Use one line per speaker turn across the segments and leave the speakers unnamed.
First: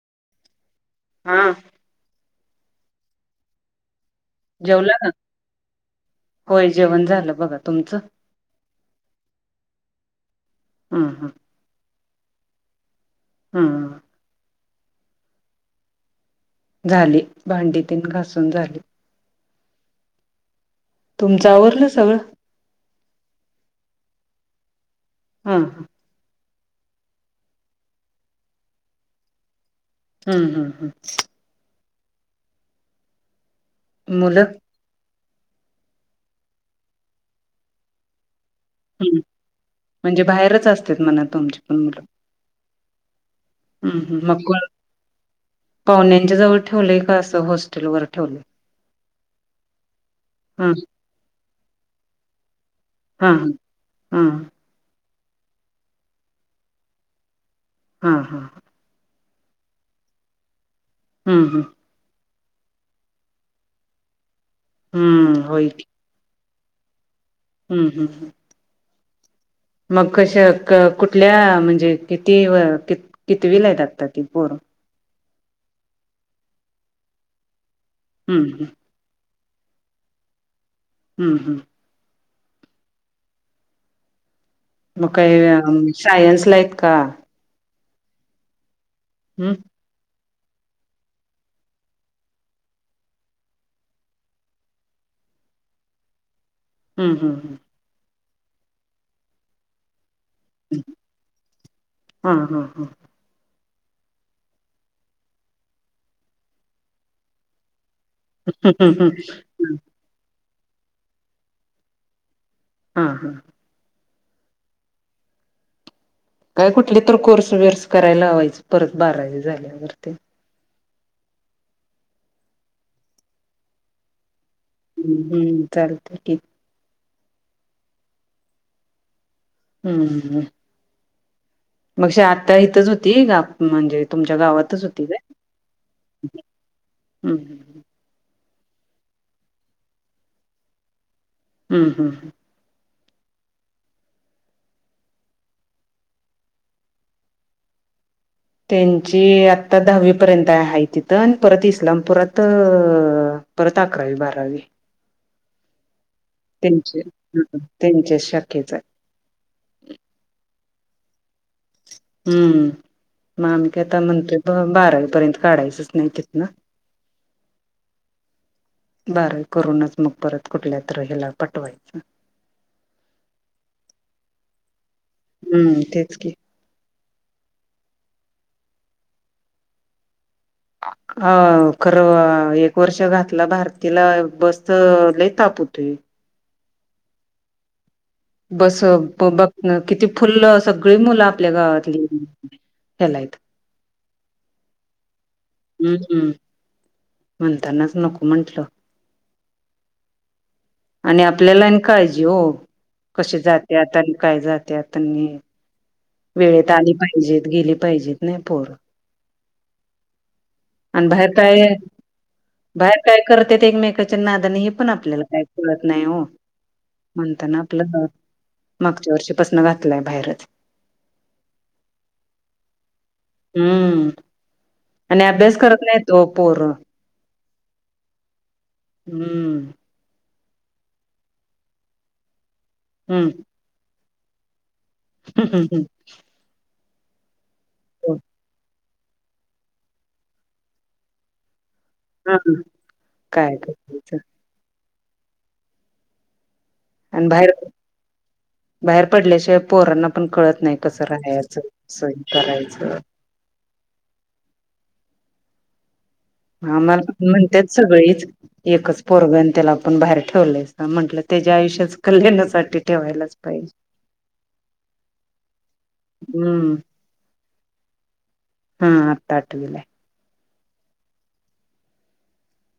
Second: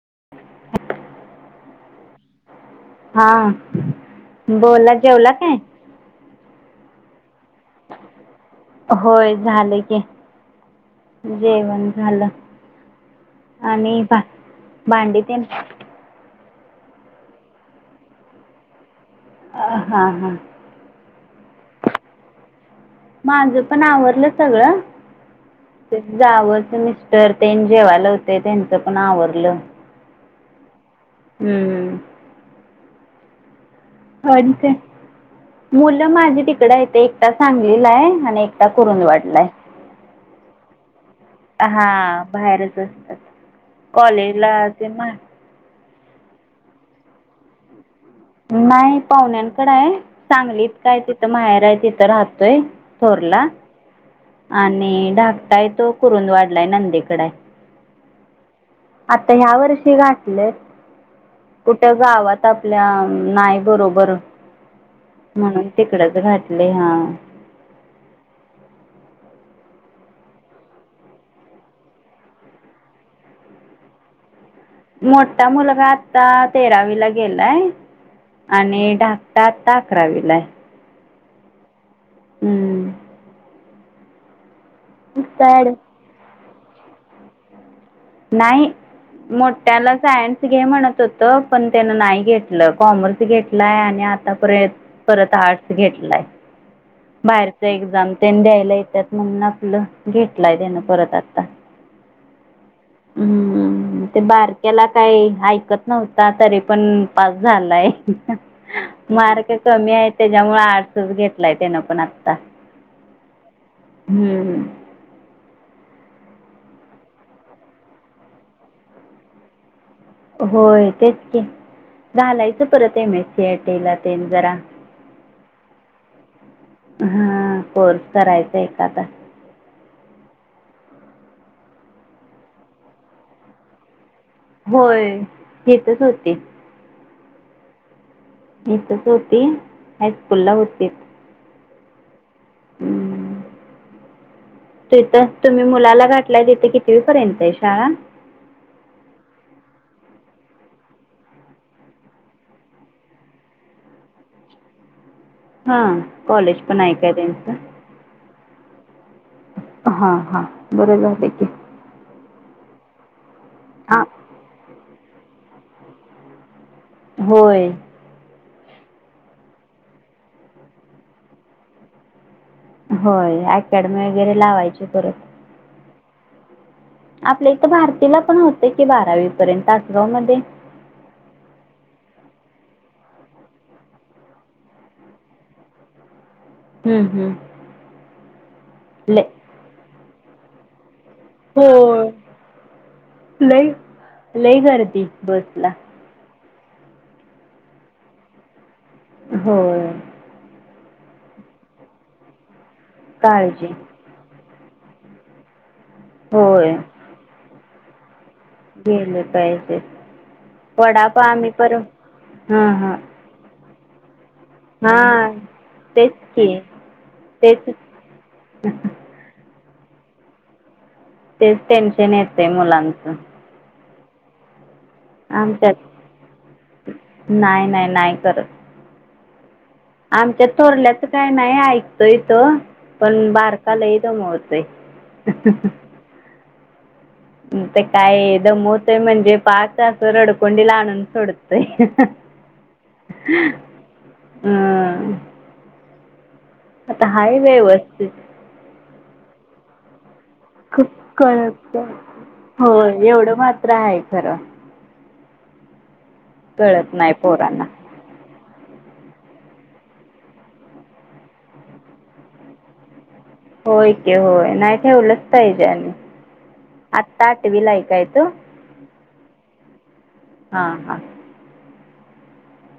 [inaudible]
हा.
हा, बोला जेवला काय?
होय जेवण झालं बघ आता.
[unintelligible] होय झालं की
हम्म हम्म
जेवण झालं
हम्म
आणि भांडी ते ना
झाली भांडी तीन घासून झाली
अ हा हा
तुमचा आवरलं सगळं
माझं पण आवरलं सगळं
हा हा
जावं मिस्टर ते जेवालं होते त्यांचं पण आवरलं
हम्म हम्म हम्
हम्म
हम्म
अ
मुलं
मुलं माझी तिकडं येत एकटा सांगलीला आहे आणि
हम्म
कुरुंदवाडला आहे
म्हणजे बाहेरच असते म्हण तुमची पण मुलं हम्म हम्म
कॉलेज
मग
ला
कोण
ते म
पाहुण्यांच्या जवळ ठेवलंय का असं हॉस्टेलवर ठेवलंय
नाही पाहण्यांकड आहे सांगलीत
हा
काय तिथं माहेर आहे तिथं राहतोय
हा
थोरला
हा
आणि ढाकटाय तो कुरुंदवाडला नंदेकड आहे
हा हा
आता ह्या वर्षी गाठलंय
हम्म हम्म
कुठ गावात आता आपल्या नाई बरोबर
हम्म होय
म्हणून
की
तिकडच घातले हा
हम्म हम्म हम् मग कश कुठल्या म्हणजे किती क कितीवी ला आहेतगता ती पोर
मोठा मुलगा आता तेरावीला गेलाय
हम्म हम्म
आणि आता अकरावीला
हम्म हम्म
हम्म
मग काही सायन्स ला आहेत का
नाही
हम्म
मोठ्याला सायन्स म्हणत होत पण त्यान नाही घेतलं कॉमर्स घेतलाय आणि आताय परत आर्ट्स घेतलाय
हम्म हम्म
बाहेरचा एक्झाम त्यांनी द्यायला येतात म्हणून आपलं घेेतलाय त्यांन परत आता
हा हा हा
हम्मम ते बारक्याला काही ऐकत नव्हता तरी पण पास झालाय
हम्म हम्म
मार्क कमी आहे त्याच्यामुळे आर्ट्स घेतलाय त्यान पण आत्ता
हा हा
हम्म
काय कुठली तर कोर्स बर्स करायला लावायचे परत बारावी झाल्यावर
होय तेच क घलायचं परत आहे M S C I T ते जरा
हम्म हम् चालत ठीक
हा कोर्स करायचा एखादा.
हम्म. म्हणजे आता इथच होती ग म्हणजे. तुमच्या गावातच होती
होय
का?
इथंच होती इथच होती हायस्कूल ला होती.
हम्म हम्म हम्म.
हम्म. तिथ तुम्ही मुलाला घाठलाय तिथे कितीवी पर्यंत आहे शाळा.
त्यांची आता दहावी पर्यंत आहे तिथं परत इस्लामपुरात परत अकरावी, बारावी
हा.
त्यांचे ह त्यांचे शक्यच आहे.
हा हा बरं झाल की
हम्म मग की आता
हां
म्हणतेो बारावीपर्यंत काढायचंच नाही तिथ ना
होय.
बरं करूनच मग परत कुठल्यात तर पटवायचं.
होय अकॅडमी वगैरे लावायची परत.
हम्म तेच की
आपल्या इथं भारतीला पण होत की बारावी पर्यंत तासगाव मध्ये-
अ खरं एक वर्ष घातलं भारतीला बसत लय ताप- तु पी [unintelligible]
हम्म हम्म.
बस
लय
बघ किती फुल्ल सगळी मुलं आपल्या
हो
गावातली- ह्याला आहेत
लय लय गर्दी बस ला.
हम्म म्हणतानाच नको म्हंटलं.
होय.
आणि आपल्याला आणि काळजी हो कशी
काळजी
जाते आता आणि काय जाते. त्यात आणि वेळेत
होय
आली पाहिजेत गेली पाहिजेत. पोर
गेले पाहिजे
आणि
वडापाव
बाहेर
आम्ही
काय?
पर हां हां
बाहेर काय करतेेत एकमेकच्या नादाने हे पण आपल्याला
हां
काही कळत नाही
तेच
हो.
की
म्हणताना
तेच
आपलं मागच्या वर्षीपसन घातलंय बाहेरच.
तेच टेन्शन येतय मुलांचं.
हम्म. आणि अभ्यास करत
आमच्यात
नाहीत ओ पोर.
नाही नाही नाही करत.
हम्म.
आमच्या थोरल्याच काय नाही ऐकतोय तो पण बारका लही धमवतोय.
हम्म हम्म हम्म.
ते काय दमवतय म्हणजे पार अस रडकोंडी ला आणून सोडतय.
हा काय करायचं
हम. आता
आणि
हाय
बाहेर
व्यवस्थित
बाहेर पडल्याशिवाय पोरांना पण कळत नाही
खूप
कसं राहायचं
कळत
सहन करायचं.
ते आहे खरं.
हा
कळत
मला
नाही
पण
पोरांना
म्हणतेच सगळीच. एकच पोरग त्याला पण बाहेर ठेवलंयच म्हटलं तेच्या आयुष्याच कल्याणासाठी ठेवायला.
होय की होय नाही ठेवलंच पाहिजे आणि
हम्म
आत्ता आठवी ला आहे काय तो?
आत्ता आठवी ला आहे.
हा हा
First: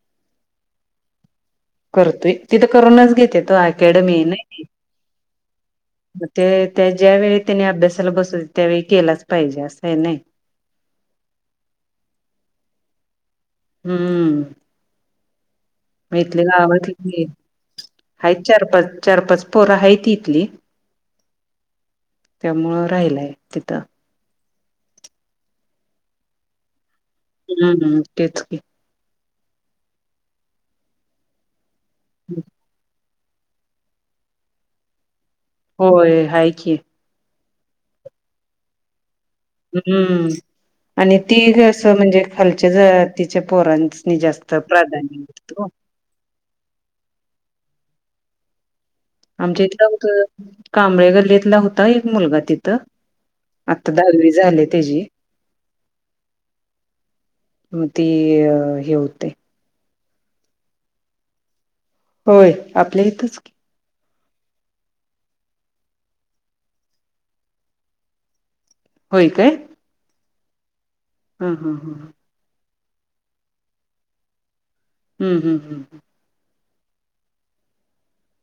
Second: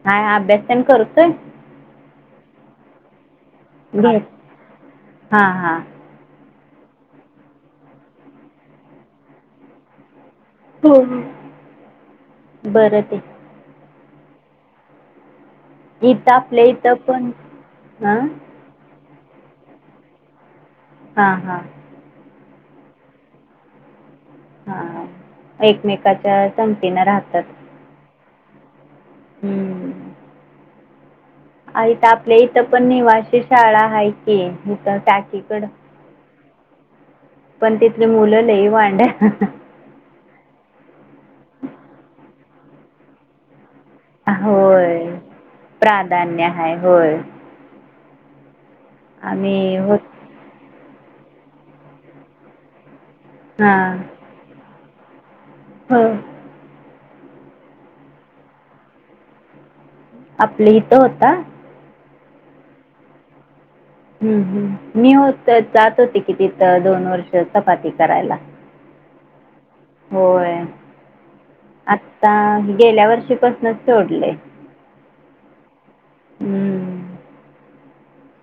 हा अभ्यास तेन करतोय.
करतोय ते तर करूनच घेत्यात. तो
घे
अकॅडमी ना आहे ती.
हां हां
त्या ज्या वळी त्यांनी अभ्यासाला बसवत त्यावेळी केलाच पाहिजे असं हे नाही?
हो बरं ते.
हम्म. मी
इथं
इथली
आपल्या इथं
गावातली
पण हां
आहेत चार, पाच. चार, पाच पोर आहे ती इथली.
हा हा.
त्यामुळं राहिलय तिथं
हा एकमेकाच्या संगतीन राहतात.
हम्म तेच की.
हम्म. आ इथं आपल्या इथं पण निवासी शाळा हाय की [unintelligible]
होय हाय की
पण तिथली मुलं लई वांड
हम्म आणि ती असं म्हणजे खालच्या जातीच्या पोरां नी जास्त
होय
प्राधान्य.
प्राधान्य हाय होय
आमच्या
आम्ही
इथलं
हो
होत कांबळे गल्लीतला होता एक मुलगा तिथं. आता दहावी झाले त्याची.
हां
म ते अ हे होतय.
आपलं इथ होता?
होय आपल्या इथंच
हम्म हम्म मी होतं जात होते कि तिथं दोन वर्ष चपाती करायला.
होय काय?
होय
हां हां हां
आत्ता गेल्या वर्षी पासनचं सोडलय.
हम्म हम्म
हम्म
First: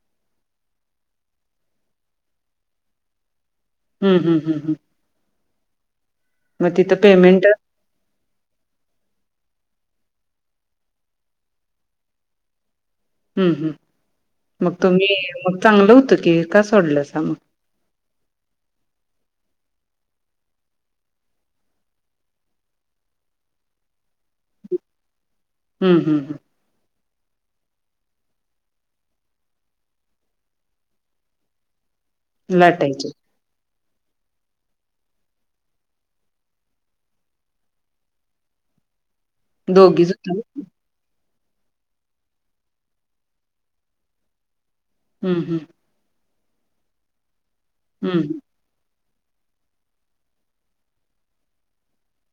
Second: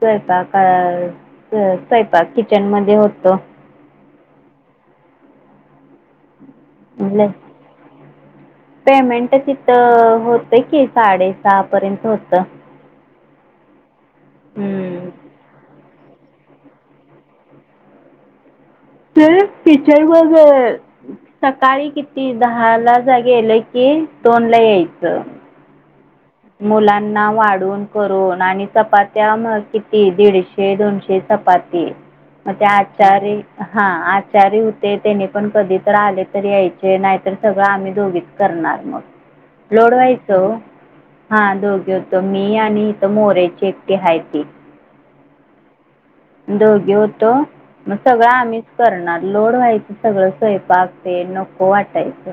स्वयंपाका स स्वयंपाक किचन मध्ये होतो.
हम्म हम्म हम्म हं मग तिथं पेमेंट
पेमेंट तिथं होतं कि साडेसहा पर्यंत होत.
हम्म हम्म मग
हम्म
तुम्ही मग चांगलं हो त की का सोडलंसा मग?
तर टीचर [unintelligible] सकाळी किती दहाला जा गेलं कि दोनला यायचं.
हं हं
मुला ना वाढून करून आणि चपात्या म किती दीडशे दोनशे चपाती. मग
हं
ते
लाटायचे
आचारी हा आचारी होते त्याने पण कधी तर आले तर यायचे नाहीतर सगळं आम्ही दोघीच करणार लोड
दोघीच होता
व्हायचं हो. हां दोघी होतो मी आणि इथं मोरेची एकती हायती.
हम्म हम्म
दोघे होतो मग सगळं
हं
आम्हीच करणार. लोड व्हायचं सगळं स्वयंपाक ते नको वाटायचं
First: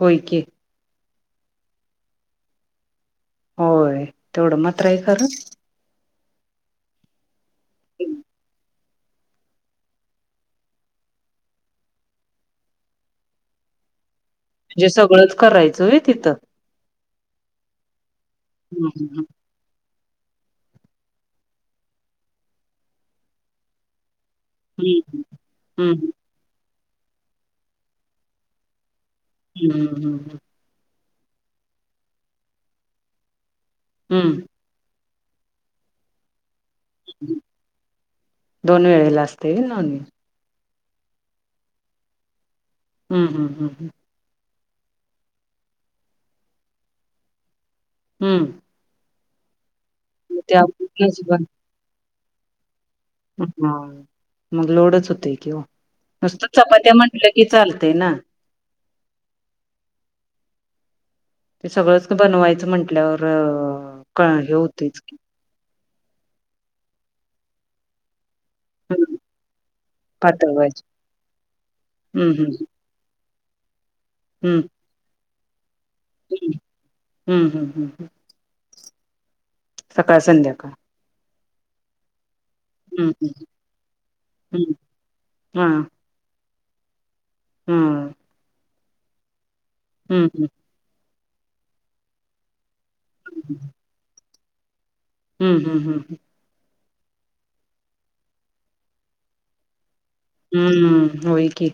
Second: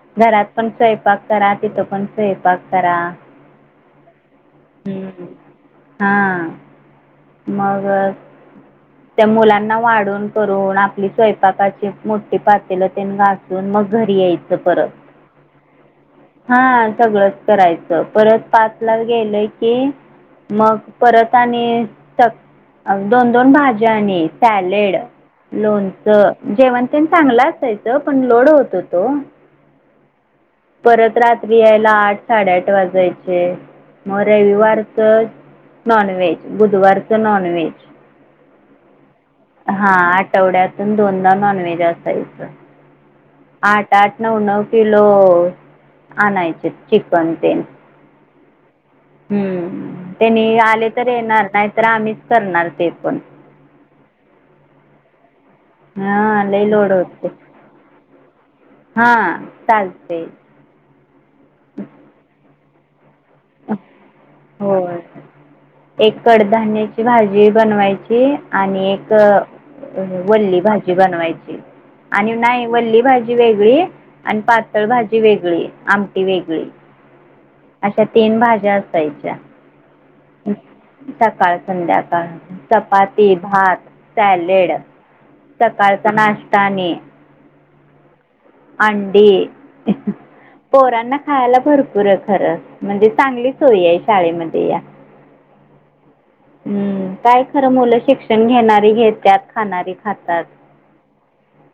होय की
घरात पण स्वयं स्वयंपाक करा तिथं पण स्वयंपाक करा.
होय तेवढं मात्र हाय
हम्म.
खरं.
हां मग [unintelligible] त्या मुलांना वाढून करून आपली स्वयंपाकाची मोठी पातेलं तेन घाासून मग घरी यायचं
म्हणजे सगळंच करायचं होय?
हा सगळंच करायचं, परत
हं
पाचला
हं
गेलंय की मग परत आणि सक दोन दोन भाज्या आणि सॅलेड,
हं हं
लोणचं, जेवण तेण चांगलं असायचं, पण लोड होतो तो
हम् हम्म हम्
परत रात्री यायला आठ साडेआठ वाजायचे, मग
हं. हं.
रविवार तर नॉनव्हेज बुधवारच नॉनव्हेज,
दोन वेळेला असतंय व्हय
हा
नॉनव्हेज
आठवड्यात दोनदा नॉनव्हेज असायचं.
हं हं हं हं
आठ आठ नऊ नऊ किलो आणायचे चिकन ते.
हम्म
हम्म त्यांनी आले तर येणार, नाहीतर आम्हीच करणार ते. पण
हा मग लोडच होते की हो नुसत
हां लई
चपात्या म्हंटलं की चालते ना
हा चालतें
ते सगळंच बनवायचं म्हंटल्यावर हे
होय
होतेच की
एक कडधान्याची भाजी बनवायची आणि एक
हम्म पातळ
वल्ली
व्हायचं
भाजी बनवायची
हम्म
आणि
हम्म
नाही वल्ली भाजी वेगळी आणि पातळ भाजी वेगळी आमटी
हम्म
वेगळी
हम्म हम्म
अच्छा
हम्म
तीन भाज्या असायच्या
सकाळ संध्याकाळ
सकाळ संध्याकाळ
हम्म हम्म
चपाती भात सॅलेड
हम्म हा हा
सकाळचा नाश्ता आणि
हम्म
अंडी
हम्म हम्म
पोरांना खायला भरपूर आहे खरं म्हणजे चांगली सोय आहे शाळेमध्ये या
हम्म हम्म हम्म हम्म
हम्म काय खरं मुलं शिक्षण घेणारी हे त्यात खाणारी हातात
हम्म होय की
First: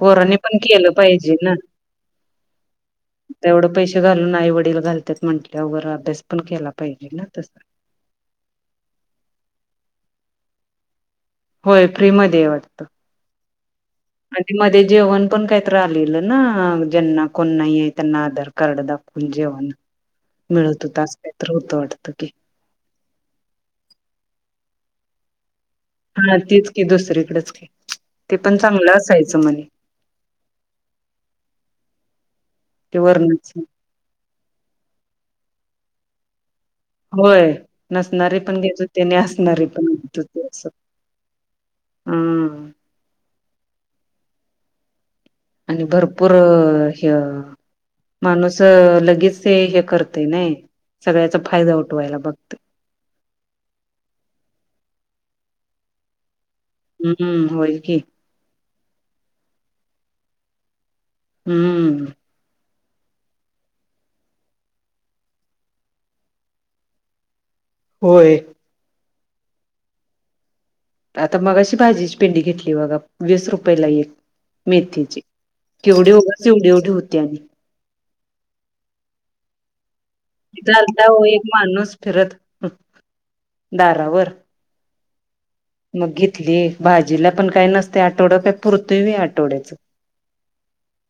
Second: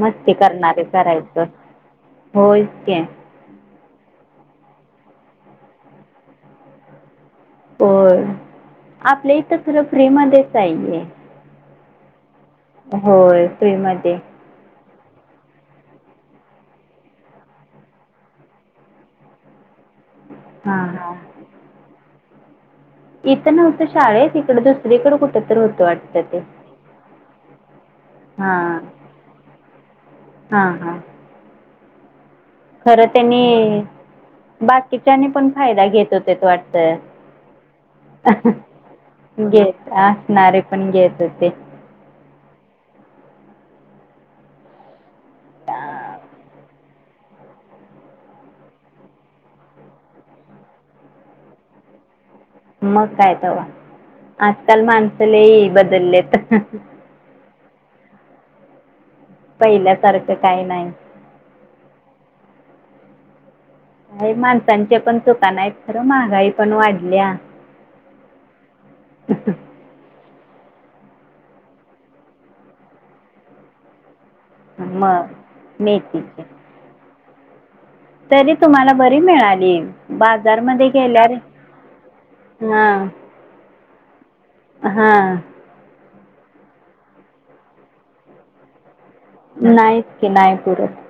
मस्ती
पण
करणारे
केलं पाहिजे
करायचं
ना
होयच की
तेवढं पैसे घालून आई वडील घालतात म्हंटले वगैरे अभ्यास पण केला पाहिजे ना तस
हो आपलं इथ तर तर फ्री मध्येच आहेे
होय फ्री मध्ये आहे वाटतं
होय फ्री मध्ये
आणि मध्ये जेवण पण काहीतहिलेलं ना ज्यांना कोण नाही आहे त्यांना आधार कार्ड दाखवून जेवण
हां
मिळवतो
हां
तास पत्र होत वाटत की
इथं नव्हतं शाळेत तिकडं दुसरीकडे कुठ तर होत
हा तेच क दुसरीकडेच क ते पण
हां
चांगलं असायचं मला
हां हां
ते
खरं
वरणच
त्यांनी बाकीच्यानी पण फायदा घेत होते वाट
होय नसणारे पण घेत होते आणि असणारे पण घेत होते
असणारे
अस
पण घेत होते
हम आणि भरपूर हि माणूस लगेच ते हे करते नाही सगळ्याचा फायदा उठवायला बघ
मग काय तेव आजकाल माणसलेही बदललेत
हम्म होय की
पहिल्यासारखं काही नाही
हम्म
का माणसांच्या पण चुका नाही आहेत खरं महागाई पण वाढल्या
होय
[inaudible]
आता मगाशी भाजीची पेंडी घेतली बघा वीस रुपयेला एक. मेथीचे
मग
केवढे
मेथीची
उगाच एवढी एवढे होती आणि.
तरी तुम्हाला बरी मिळाली.
तिथं
बाजारमध्ये
आलता हो
गेल्यार
एक माणूस फिरत
हा.
दारावर
हां.
मग घेतली भाजीला पण काही नसतय आठवडं काय पुरत पुरतंय होय आठवड्याच.
नाहीच की नाही पुरत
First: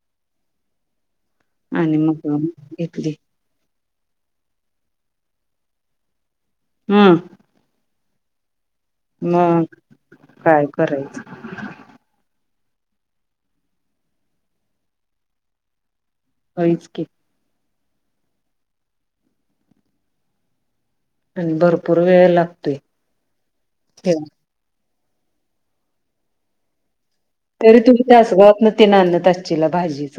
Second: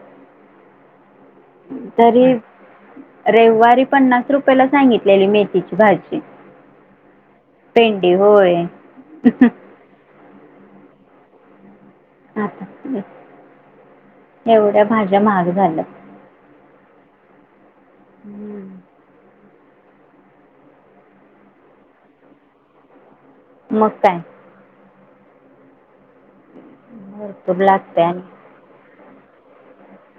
आणि
तरी
मग घेतली
रविवारी पन्नास रुपयाला सांगितलेली मेथीची भाजी.
हम्म.
[unintelligible] होय.
मग काय करायचं.
आता [unintelligible] एवढ्या भाज्या माहाग झाल्यात
होईच की.
हम्म.
आणि भरपूर वेळ लागतोय.
मग काय.
ठेवा
भरपूर
तरी
लागते
तुम्ही
आणि
तासगावात ना ते आणत त चला भाजीच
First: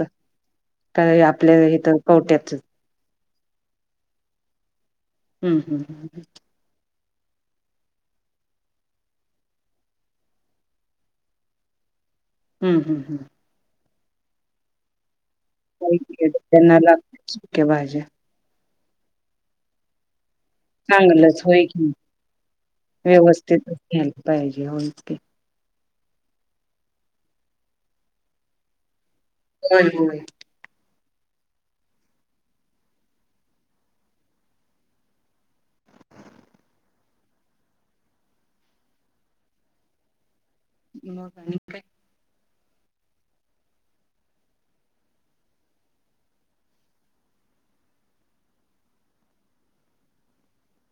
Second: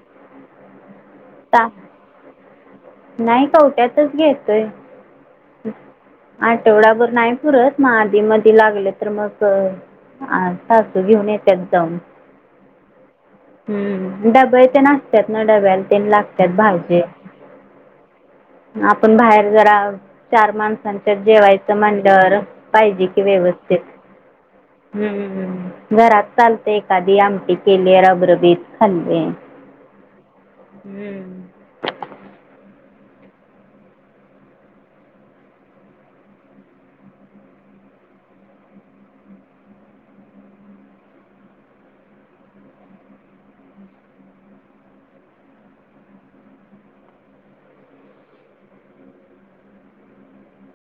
का आपल्या
ता
हेथ कवट्याच.
नाही कवट्यातच घेतोय.
हम्म.
आठवडाभर नाही पुरत म आधी मधी लागले तर मग. आ सासू घेऊन येत्यात जाऊन.
हम्म हम् हम्.
हम्म डब्या तेन असत्यात ना डब्याला ते लागतात
त्यांना
भाजी.
लागत्यात सुक्या भाज्या
आपण बाहेर जरा चार माणसांच्या
चांगलंच होय
जेवायचं
की
म्हणल्यावर पाहिजे कि
व्यवस्थितच
व्यवस्थित
घ्यायला पाहिजे होय
हम
की.
हम. ह् घरात चालते एखादी आमटी केले रबरबीज खाल्ले.
होय होय.
हम्म.
मग आणि काय.